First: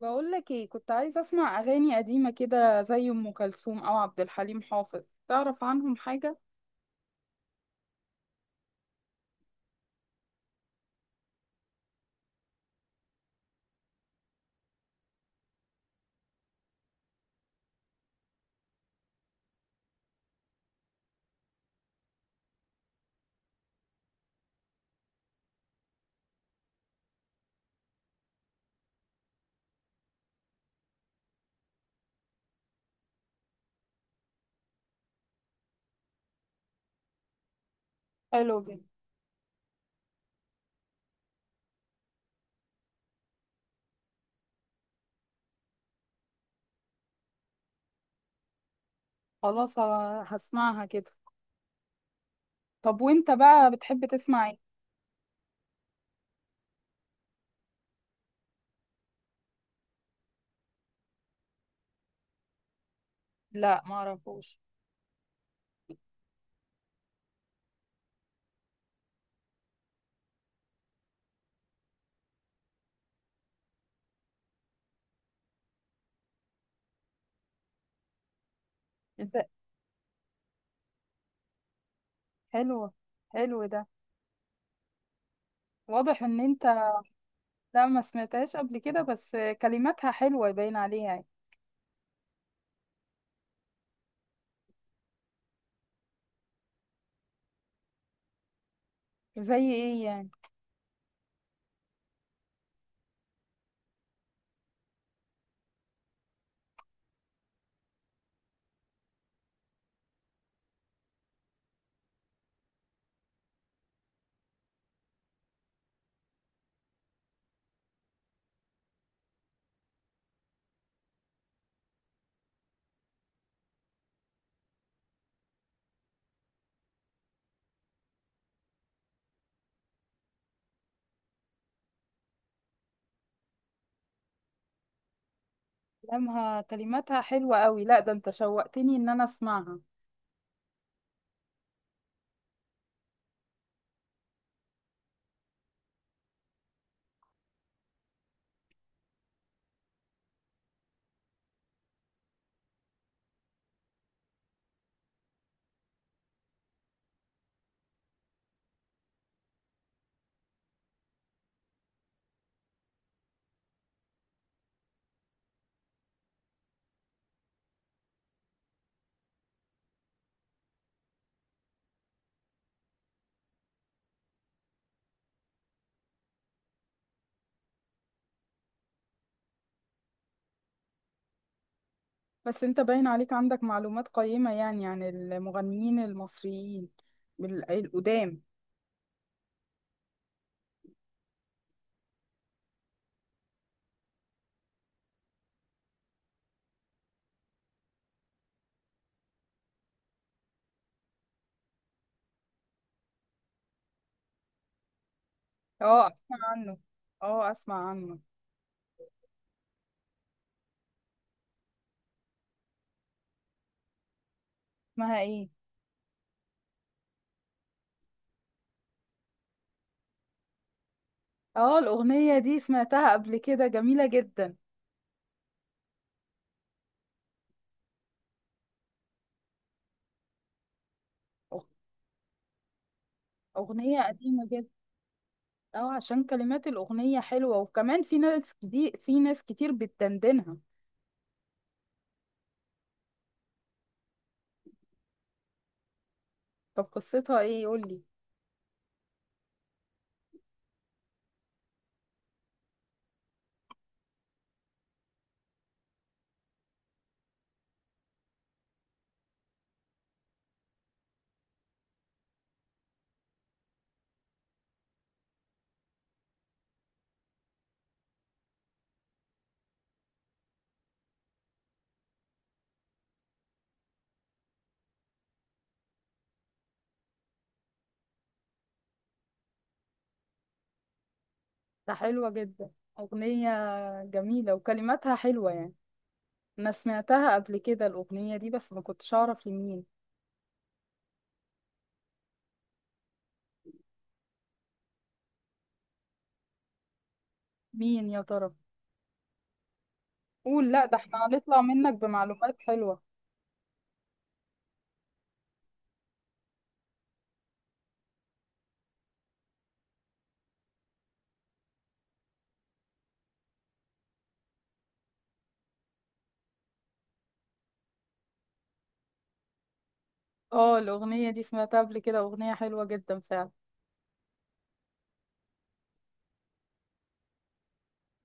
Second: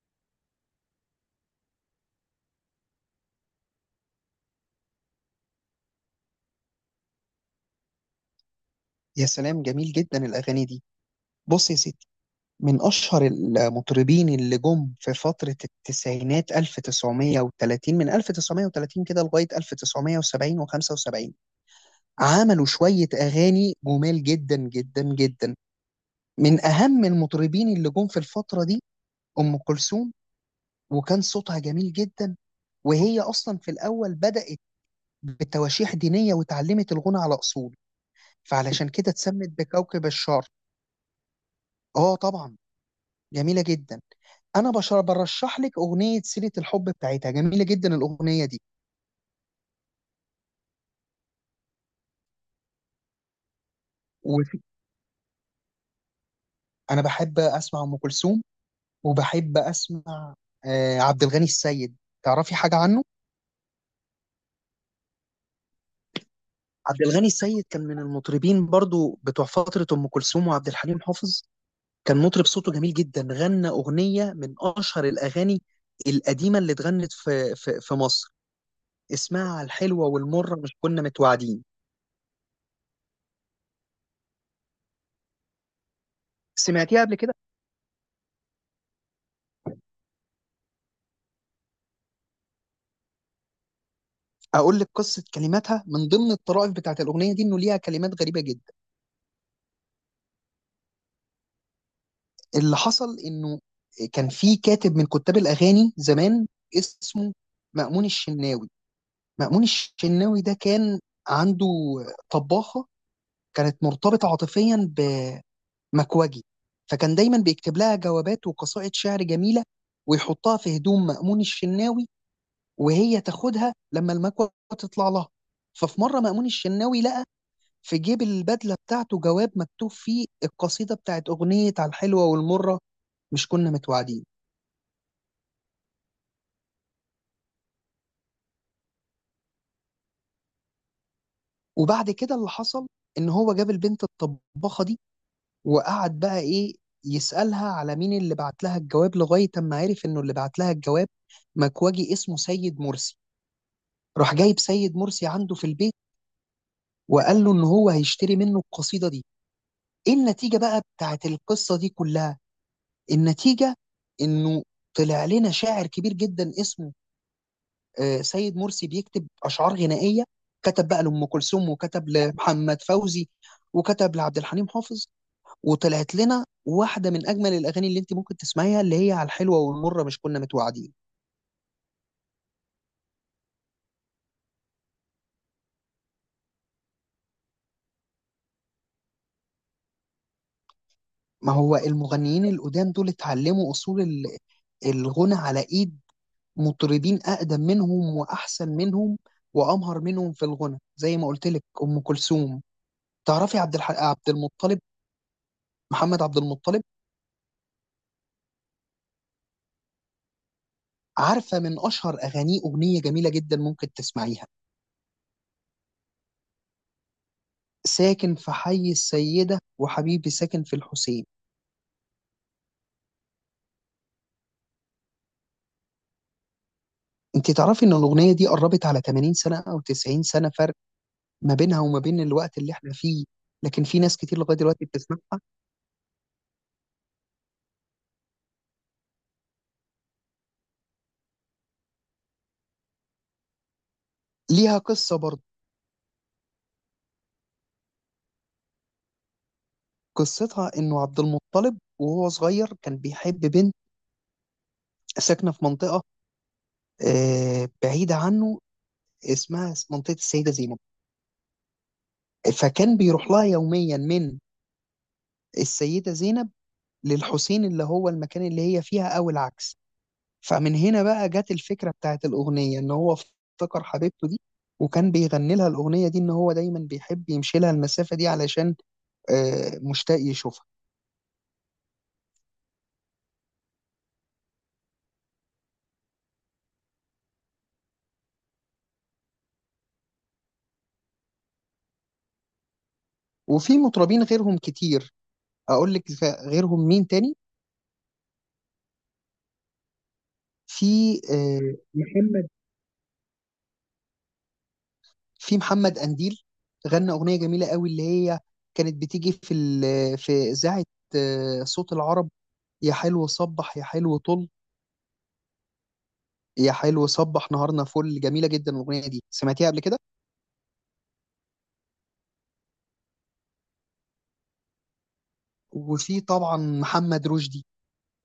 بقول لك ايه، كنت عايزه اسمع اغاني قديمه كده زي ام كلثوم او عبد الحليم حافظ. تعرف عنهم حاجه؟ يا سلام، جميل جدا الأغاني دي. بص يا ستي، من أشهر المطربين اللي جم في فترة التسعينات 1930 من 1930 كده لغاية 1970 و75، عملوا شوية أغاني جمال جدا جدا جدا. من أهم المطربين اللي جم في الفترة دي أم كلثوم، وكان صوتها جميل جدا. وهي أصلا في الأول بدأت بتواشيح دينية وتعلمت الغنى على أصول، حلو جدا. فعلشان كده اتسمت بكوكب الشرق. اه، طبعا جميله جدا. انا بشر برشح لك اغنيه سيره الحب بتاعتها، جميله جدا الاغنيه دي. خلاص هسمعها كده. طب وانت بقى بتحب وانا تسمع ايه؟ بحب اسمع ام كلثوم، وبحب اسمع عبد الغني السيد. تعرفي حاجه عنه؟ لا ما اعرفوش. عبد الغني السيد كان من المطربين برضو بتوع فتره ام كلثوم وعبد الحليم حافظ. كان مطرب صوته جميل جدا، غنى اغنيه من اشهر الاغاني القديمه اللي اتغنت في مصر، انت اسمها الحلوه والمره مش كنا متوعدين. حلو. حلو ده. واضح ان انت. سمعتيها قبل كده؟ لا ما سمعتهاش قبل كده، بس كلماتها حلوه باين عليها يعني. اقول لك قصه كلماتها. من ضمن الطرائف بتاعت الاغنيه دي انه ليها كلمات غريبه جدا. زي ايه يعني؟ اللي حصل انه كان في كاتب من كتاب الاغاني زمان اسمه مأمون الشناوي. مأمون الشناوي ده كان عنده طباخه، كانت مرتبطه عاطفيا بمكوجي، فكان دايما بيكتب لها جوابات وقصائد شعر جميله ويحطها في هدوم مأمون الشناوي، وهي تاخدها لما المكوه تطلع لها. ففي مره مأمون الشناوي لقى في جيب البدلة بتاعته جواب مكتوب فيه القصيدة بتاعت أغنية على الحلوة والمرة مش كنا متوعدين. كلامها كلماتها حلوه قوي، لا ده انت شوقتني ان انا اسمعها. وبعد كده اللي حصل إن هو جاب البنت الطباخة دي، وقعد بقى إيه، يسألها على مين اللي بعت لها الجواب، لغاية أما عرف إنه اللي بعت لها الجواب مكواجي اسمه سيد مرسي. راح جايب سيد مرسي عنده في البيت، وقال له إن هو هيشتري منه القصيدة دي. إيه النتيجة بقى بتاعت القصة دي كلها؟ النتيجة إنه طلع لنا شاعر كبير جدا اسمه سيد مرسي، بيكتب اشعار غنائيه. كتب بقى لام كلثوم، وكتب لمحمد فوزي، وكتب لعبد الحليم حافظ، وطلعت لنا واحده من اجمل الاغاني اللي انت ممكن تسمعيها، اللي هي على الحلوه والمره مش كنا متوعدين. بس انت باين عليك عندك معلومات قيمة يعني عن المغنيين المصريين القدام. ما هو المغنيين القدام دول اتعلموا اصول الغنى على ايد مطربين اقدم منهم واحسن منهم وامهر منهم في الغنى، زي ما قلت لك ام كلثوم. تعرفي عبد المطلب؟ اه محمد عبد اسمع عنه. المطلب. اه اسمع عنه. عارفة من أشهر أغانيه أغنية جميلة جدا ممكن تسمعيها: اسمها ايه؟ ساكن في حي السيدة وحبيبي ساكن في الحسين. اه الأغنية دي سمعتها قبل كده، جميلة جدا. أنت تعرفي إن الأغنية دي قربت على 80 سنة أو 90 سنة فرق ما أغ- بينها وما بين الوقت اللي إحنا فيه؟ لكن في أغنية ناس كتير قديمة لغاية جدا. دلوقتي بتسمعها. اه عشان كلمات الأغنية حلوة، وكمان في ناس دي، في ناس كتير بتدندنها. ليها قصة برضه. طب قصتها ايه؟ قولي. قصتها إنه عبد المطلب وهو صغير كان بيحب بنت ساكنة في منطقة بعيدة عنه، اسمها منطقة السيدة زينب. فكان بيروح لها يوميا من السيدة زينب للحسين اللي هو المكان اللي هي فيها، أو العكس. فمن هنا بقى جت الفكرة بتاعت الأغنية، إن هو افتكر حبيبته دي وكان بيغني لها الأغنية دي، إن هو دايما بيحب يمشي لها المسافة دي علشان مشتاق يشوفها. ده حلوة جدا. أغنية جميلة وكلماتها حلوة يعني. أنا سمعتها قبل كده الأغنية دي، بس ما كنتش أعرف لمين. وفي مطربين غيرهم كتير. أقول لك غيرهم مين تاني. مين يا ترى؟ قول، لا ده في احنا هنطلع منك محمد، بمعلومات حلوة. في محمد قنديل، غنى أغنية جميلة قوي، اللي هي كانت بتيجي في في إذاعة صوت العرب: يا حلو صبح، يا حلو طل، يا حلو صبح نهارنا فل. جميلة جدا الأغنية دي. سمعتيها قبل كده؟ اه الأغنية دي سمعتها قبل كده، أغنية حلوة جدا فعلا. وفي طبعا محمد رشدي.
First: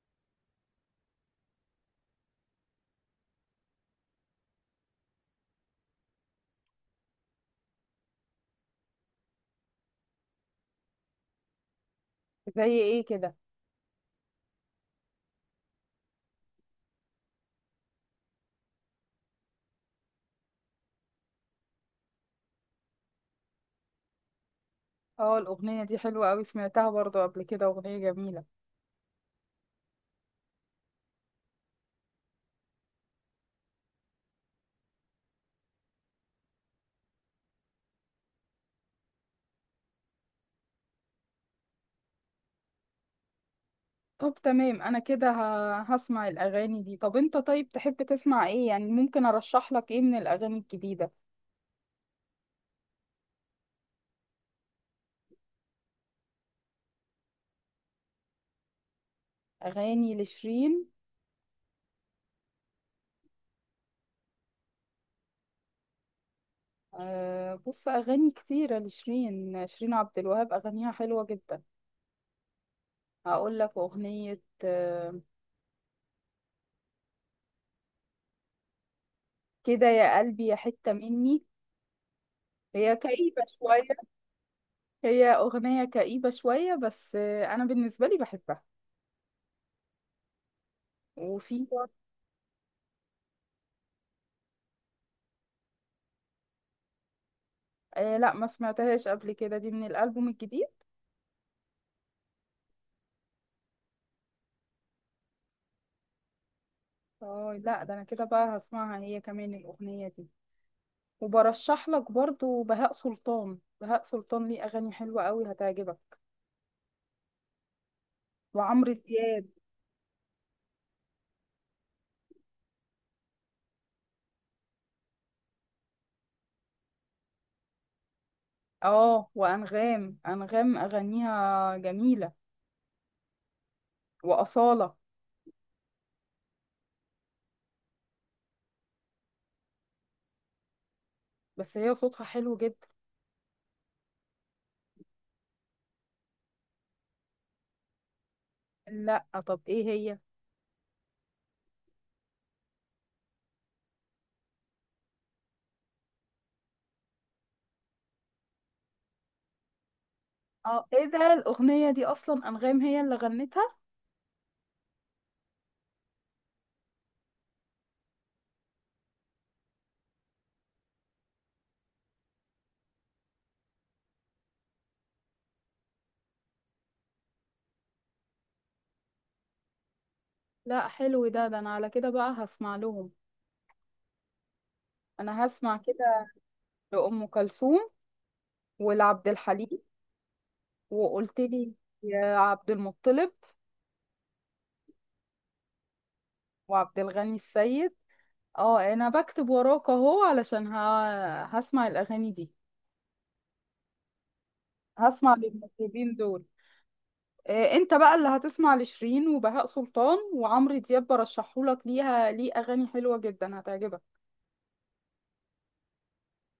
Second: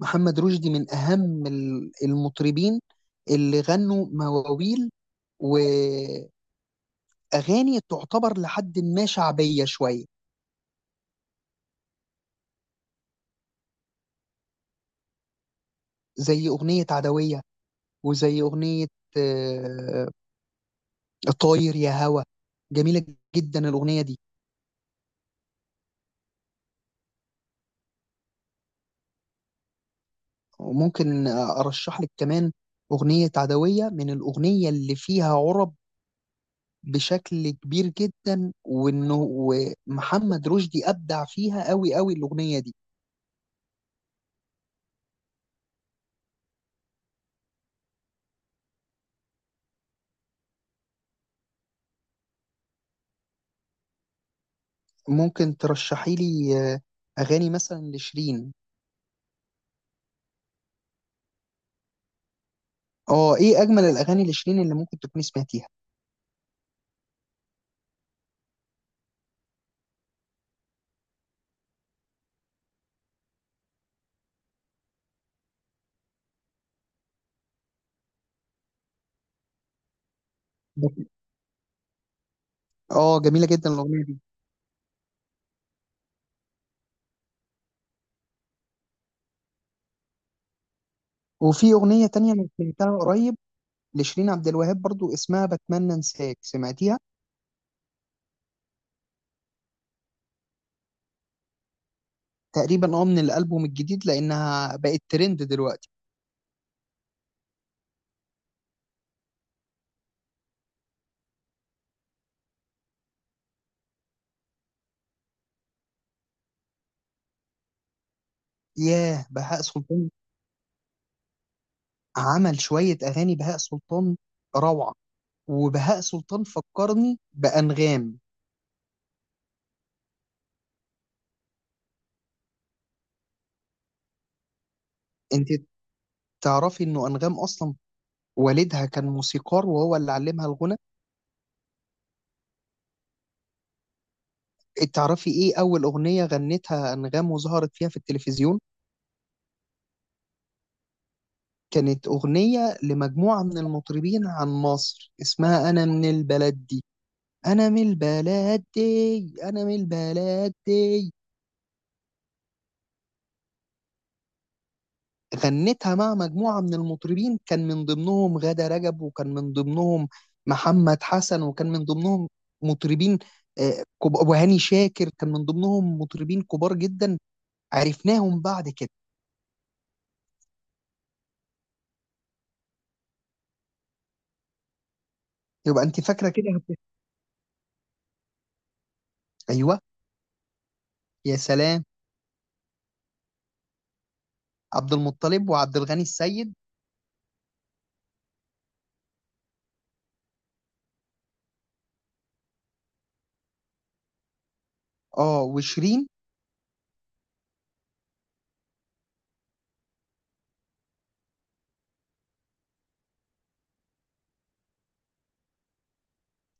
محمد رشدي من أهم المطربين اللي غنوا مواويل وأغاني تعتبر لحد ما شعبية شوية. زي ايه كده؟ زي أغنية عدوية، وزي أغنية آه، طاير يا هوا. جميلة جدا الأغنية دي. اه الأغنية دي حلوة أوي، سمعتها برضو قبل كده، أغنية جميلة. وممكن أرشح لك كمان أغنية عدوية، من الأغنية اللي فيها عرب بشكل كبير جدا، وانه محمد رشدي ابدع فيها قوي قوي الاغنيه دي. طب تمام، أنا كده هسمع الأغاني دي. طب أنت، طيب تحب تسمع ايه يعني؟ ممكن أرشح لك ايه من الأغاني الجديدة؟ ممكن ترشحي لي اغاني مثلا لشيرين. أغاني لشيرين. اه، ايه اجمل الاغاني لشيرين اللي ممكن تكوني سمعتيها؟ أه بص، أغاني كتيرة لشيرين، شيرين عبد الوهاب أغانيها حلوة جدا. هقول لك أغنية كده يا قلبي يا حتة مني. هي اه، كئيبة جميله جدا شوية. الاغنيه دي. هي أغنية كئيبة شوية، بس أنا بالنسبة لي بحبها. وفي. وفي اغنيه تانية انا سمعتها قريب لشيرين عبد الوهاب برضو، اسمها بتمنى انساك. سمعتيها؟ آه لا ما سمعتهاش قبل كده، دي من الألبوم الجديد. تقريبا اه من الالبوم الجديد، لانها بقت ترند دلوقتي. اه، لا ده أنا كده بقى هسمعها هي كمان الأغنية دي. وبرشح لك برضو بهاء سلطان، بهاء سلطان ليه أغاني حلوة قوي هتعجبك. وعمرو ياه، دياب. بهاء سلطان عمل شويه اغاني. بهاء سلطان روعه. وبهاء سلطان فكرني بأنغام. اه وأنغام، أنغام أغانيها جميلة. وأصالة. انت تعرفي انه أنغام أصلا والدها كان موسيقار وهو اللي علمها الغنى؟ بس هي صوتها حلو جدا. تعرفي ايه أول أغنية غنتها أنغام وظهرت فيها في التلفزيون؟ لا، طب ايه هي؟ كانت أغنية لمجموعة من المطربين عن مصر اسمها أنا من البلد دي، أنا من البلد دي، أنا من البلد اه ايه دي. ده، الأغنية دي أصلا أنغام هي اللي غنتها؟ غنتها مع مجموعة من المطربين، كان من ضمنهم غادة رجب، وكان من ضمنهم محمد حسن، وكان من ضمنهم مطربين وهاني شاكر. كان من ضمنهم مطربين كبار جدا عرفناهم بعد كده. لا حلو ده، ده انا على كده بقى هسمع لهم. انا هسمع يبقى انت كده فاكرة كده. لأم كلثوم، ولعبد ايوه. الحليم. يا وقلت لي سلام. يا عبد المطلب، عبد المطلب وعبد الغني السيد. وعبد الغني السيد. اه انا بكتب وراك اهو علشان ه... هسمع الاغاني دي، هسمع اه، وشيرين. للمطربين دول. انت بقى اللي هتسمع لشيرين وبهاء سلطان وعمرو دياب، برشحهولك، ليها ليه اغاني حلوة جدا هتعجبك.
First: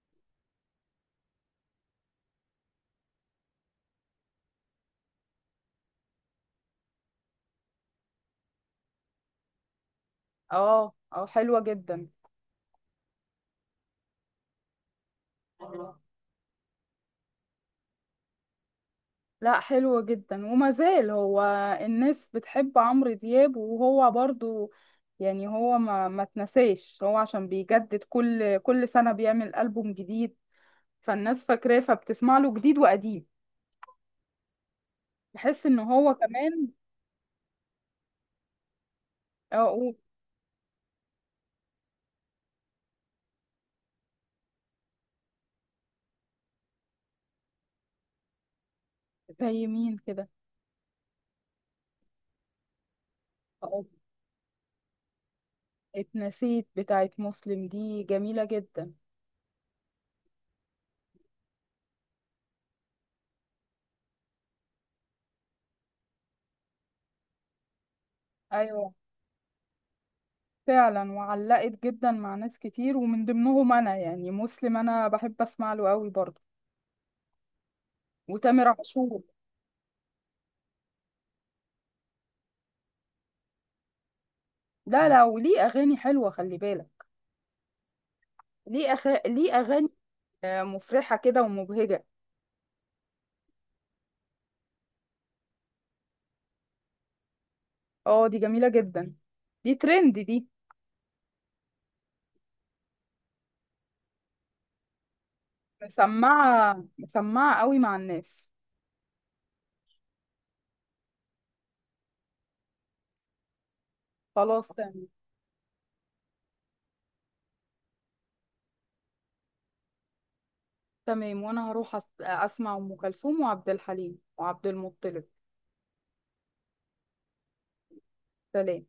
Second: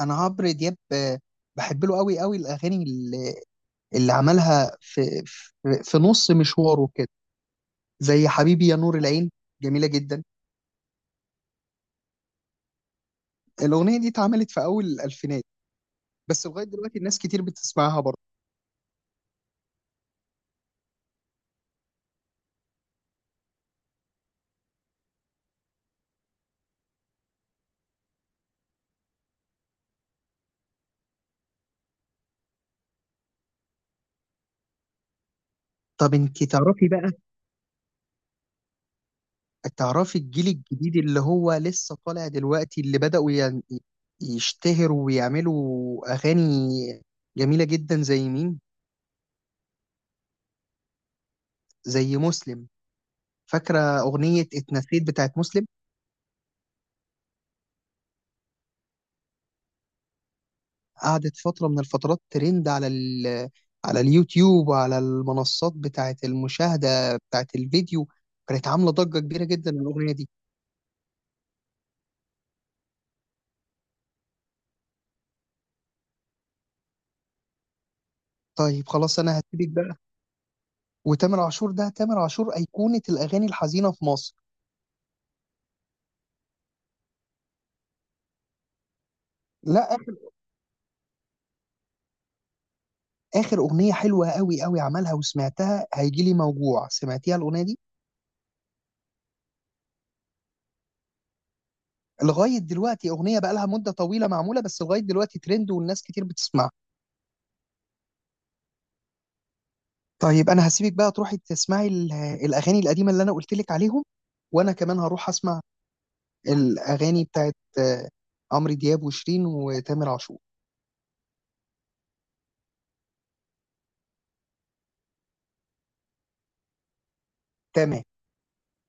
انا عمرو دياب بحب له قوي قوي، الاغاني اللي عملها في نص مشواره كده، زي حبيبي يا نور العين. جميلة جدا اه اه حلوة جدا. الأغنية دي، اتعملت في أول الألفينات، بس لغاية دلوقتي الناس كتير بتسمعها برضه. لا حلو جدا، وما زال هو، الناس بتحب عمرو دياب، وهو برضو يعني هو، ما تنساش هو عشان بيجدد، كل سنة بيعمل ألبوم جديد، فالناس فاكراه فبتسمع له جديد وقديم. بحس ان هو طب انت كمان. تعرفي بقى، اقول. تعرفي الجيل الجديد اللي هو لسه طالع دلوقتي اللي بدأوا يشتهروا ويعملوا أغاني جميلة جدا زي مين؟ زي مين كده؟ زي مسلم. فاكرة أقول، أغنية اتنسيت بتاعت مسلم؟ اتنسيت بتاعت مسلم دي جميلة جدا. قعدت فترة من الفترات ترند على اليوتيوب وعلى المنصات بتاعت المشاهدة بتاعت الفيديو. كانت عاملة ايوه، ضجة كبيرة جدا الأغنية دي. فعلا وعلقت جدا مع ناس كتير ومن ضمنهم انا، يعني مسلم انا بحب اسمع له قوي برضو. وتامر طيب خلاص، عاشور. أنا هسيبك بقى. وتامر عاشور ده، تامر عاشور أيقونة الأغاني الحزينة في مصر. لا لا، وليه اغاني حلوه خلي بالك. ليه أخ... ليه اغاني لا، آخر مفرحه كده ومبهجه. آخر أغنية حلوة قوي قوي عملها وسمعتها هيجي لي موجوع. سمعتيها الأغنية دي؟ اه دي جميله جدا، دي ترند دي. لغاية دلوقتي أغنية بقى لها مدة طويلة معمولة، بس لغاية دلوقتي ترند والناس كتير بتسمعها. مسمعه مسمعه قوي مع الناس. طيب أنا هسيبك بقى تروحي تسمعي الأغاني القديمة اللي أنا قلت لك عليهم. خلاص وأنا كمان تمام. هروح أسمع الأغاني بتاعت عمرو دياب وشيرين وتامر عاشور. تمام، وانا هروح أس... اسمع ام كلثوم وعبد الحليم وعبد المطلب. تمام. سلام.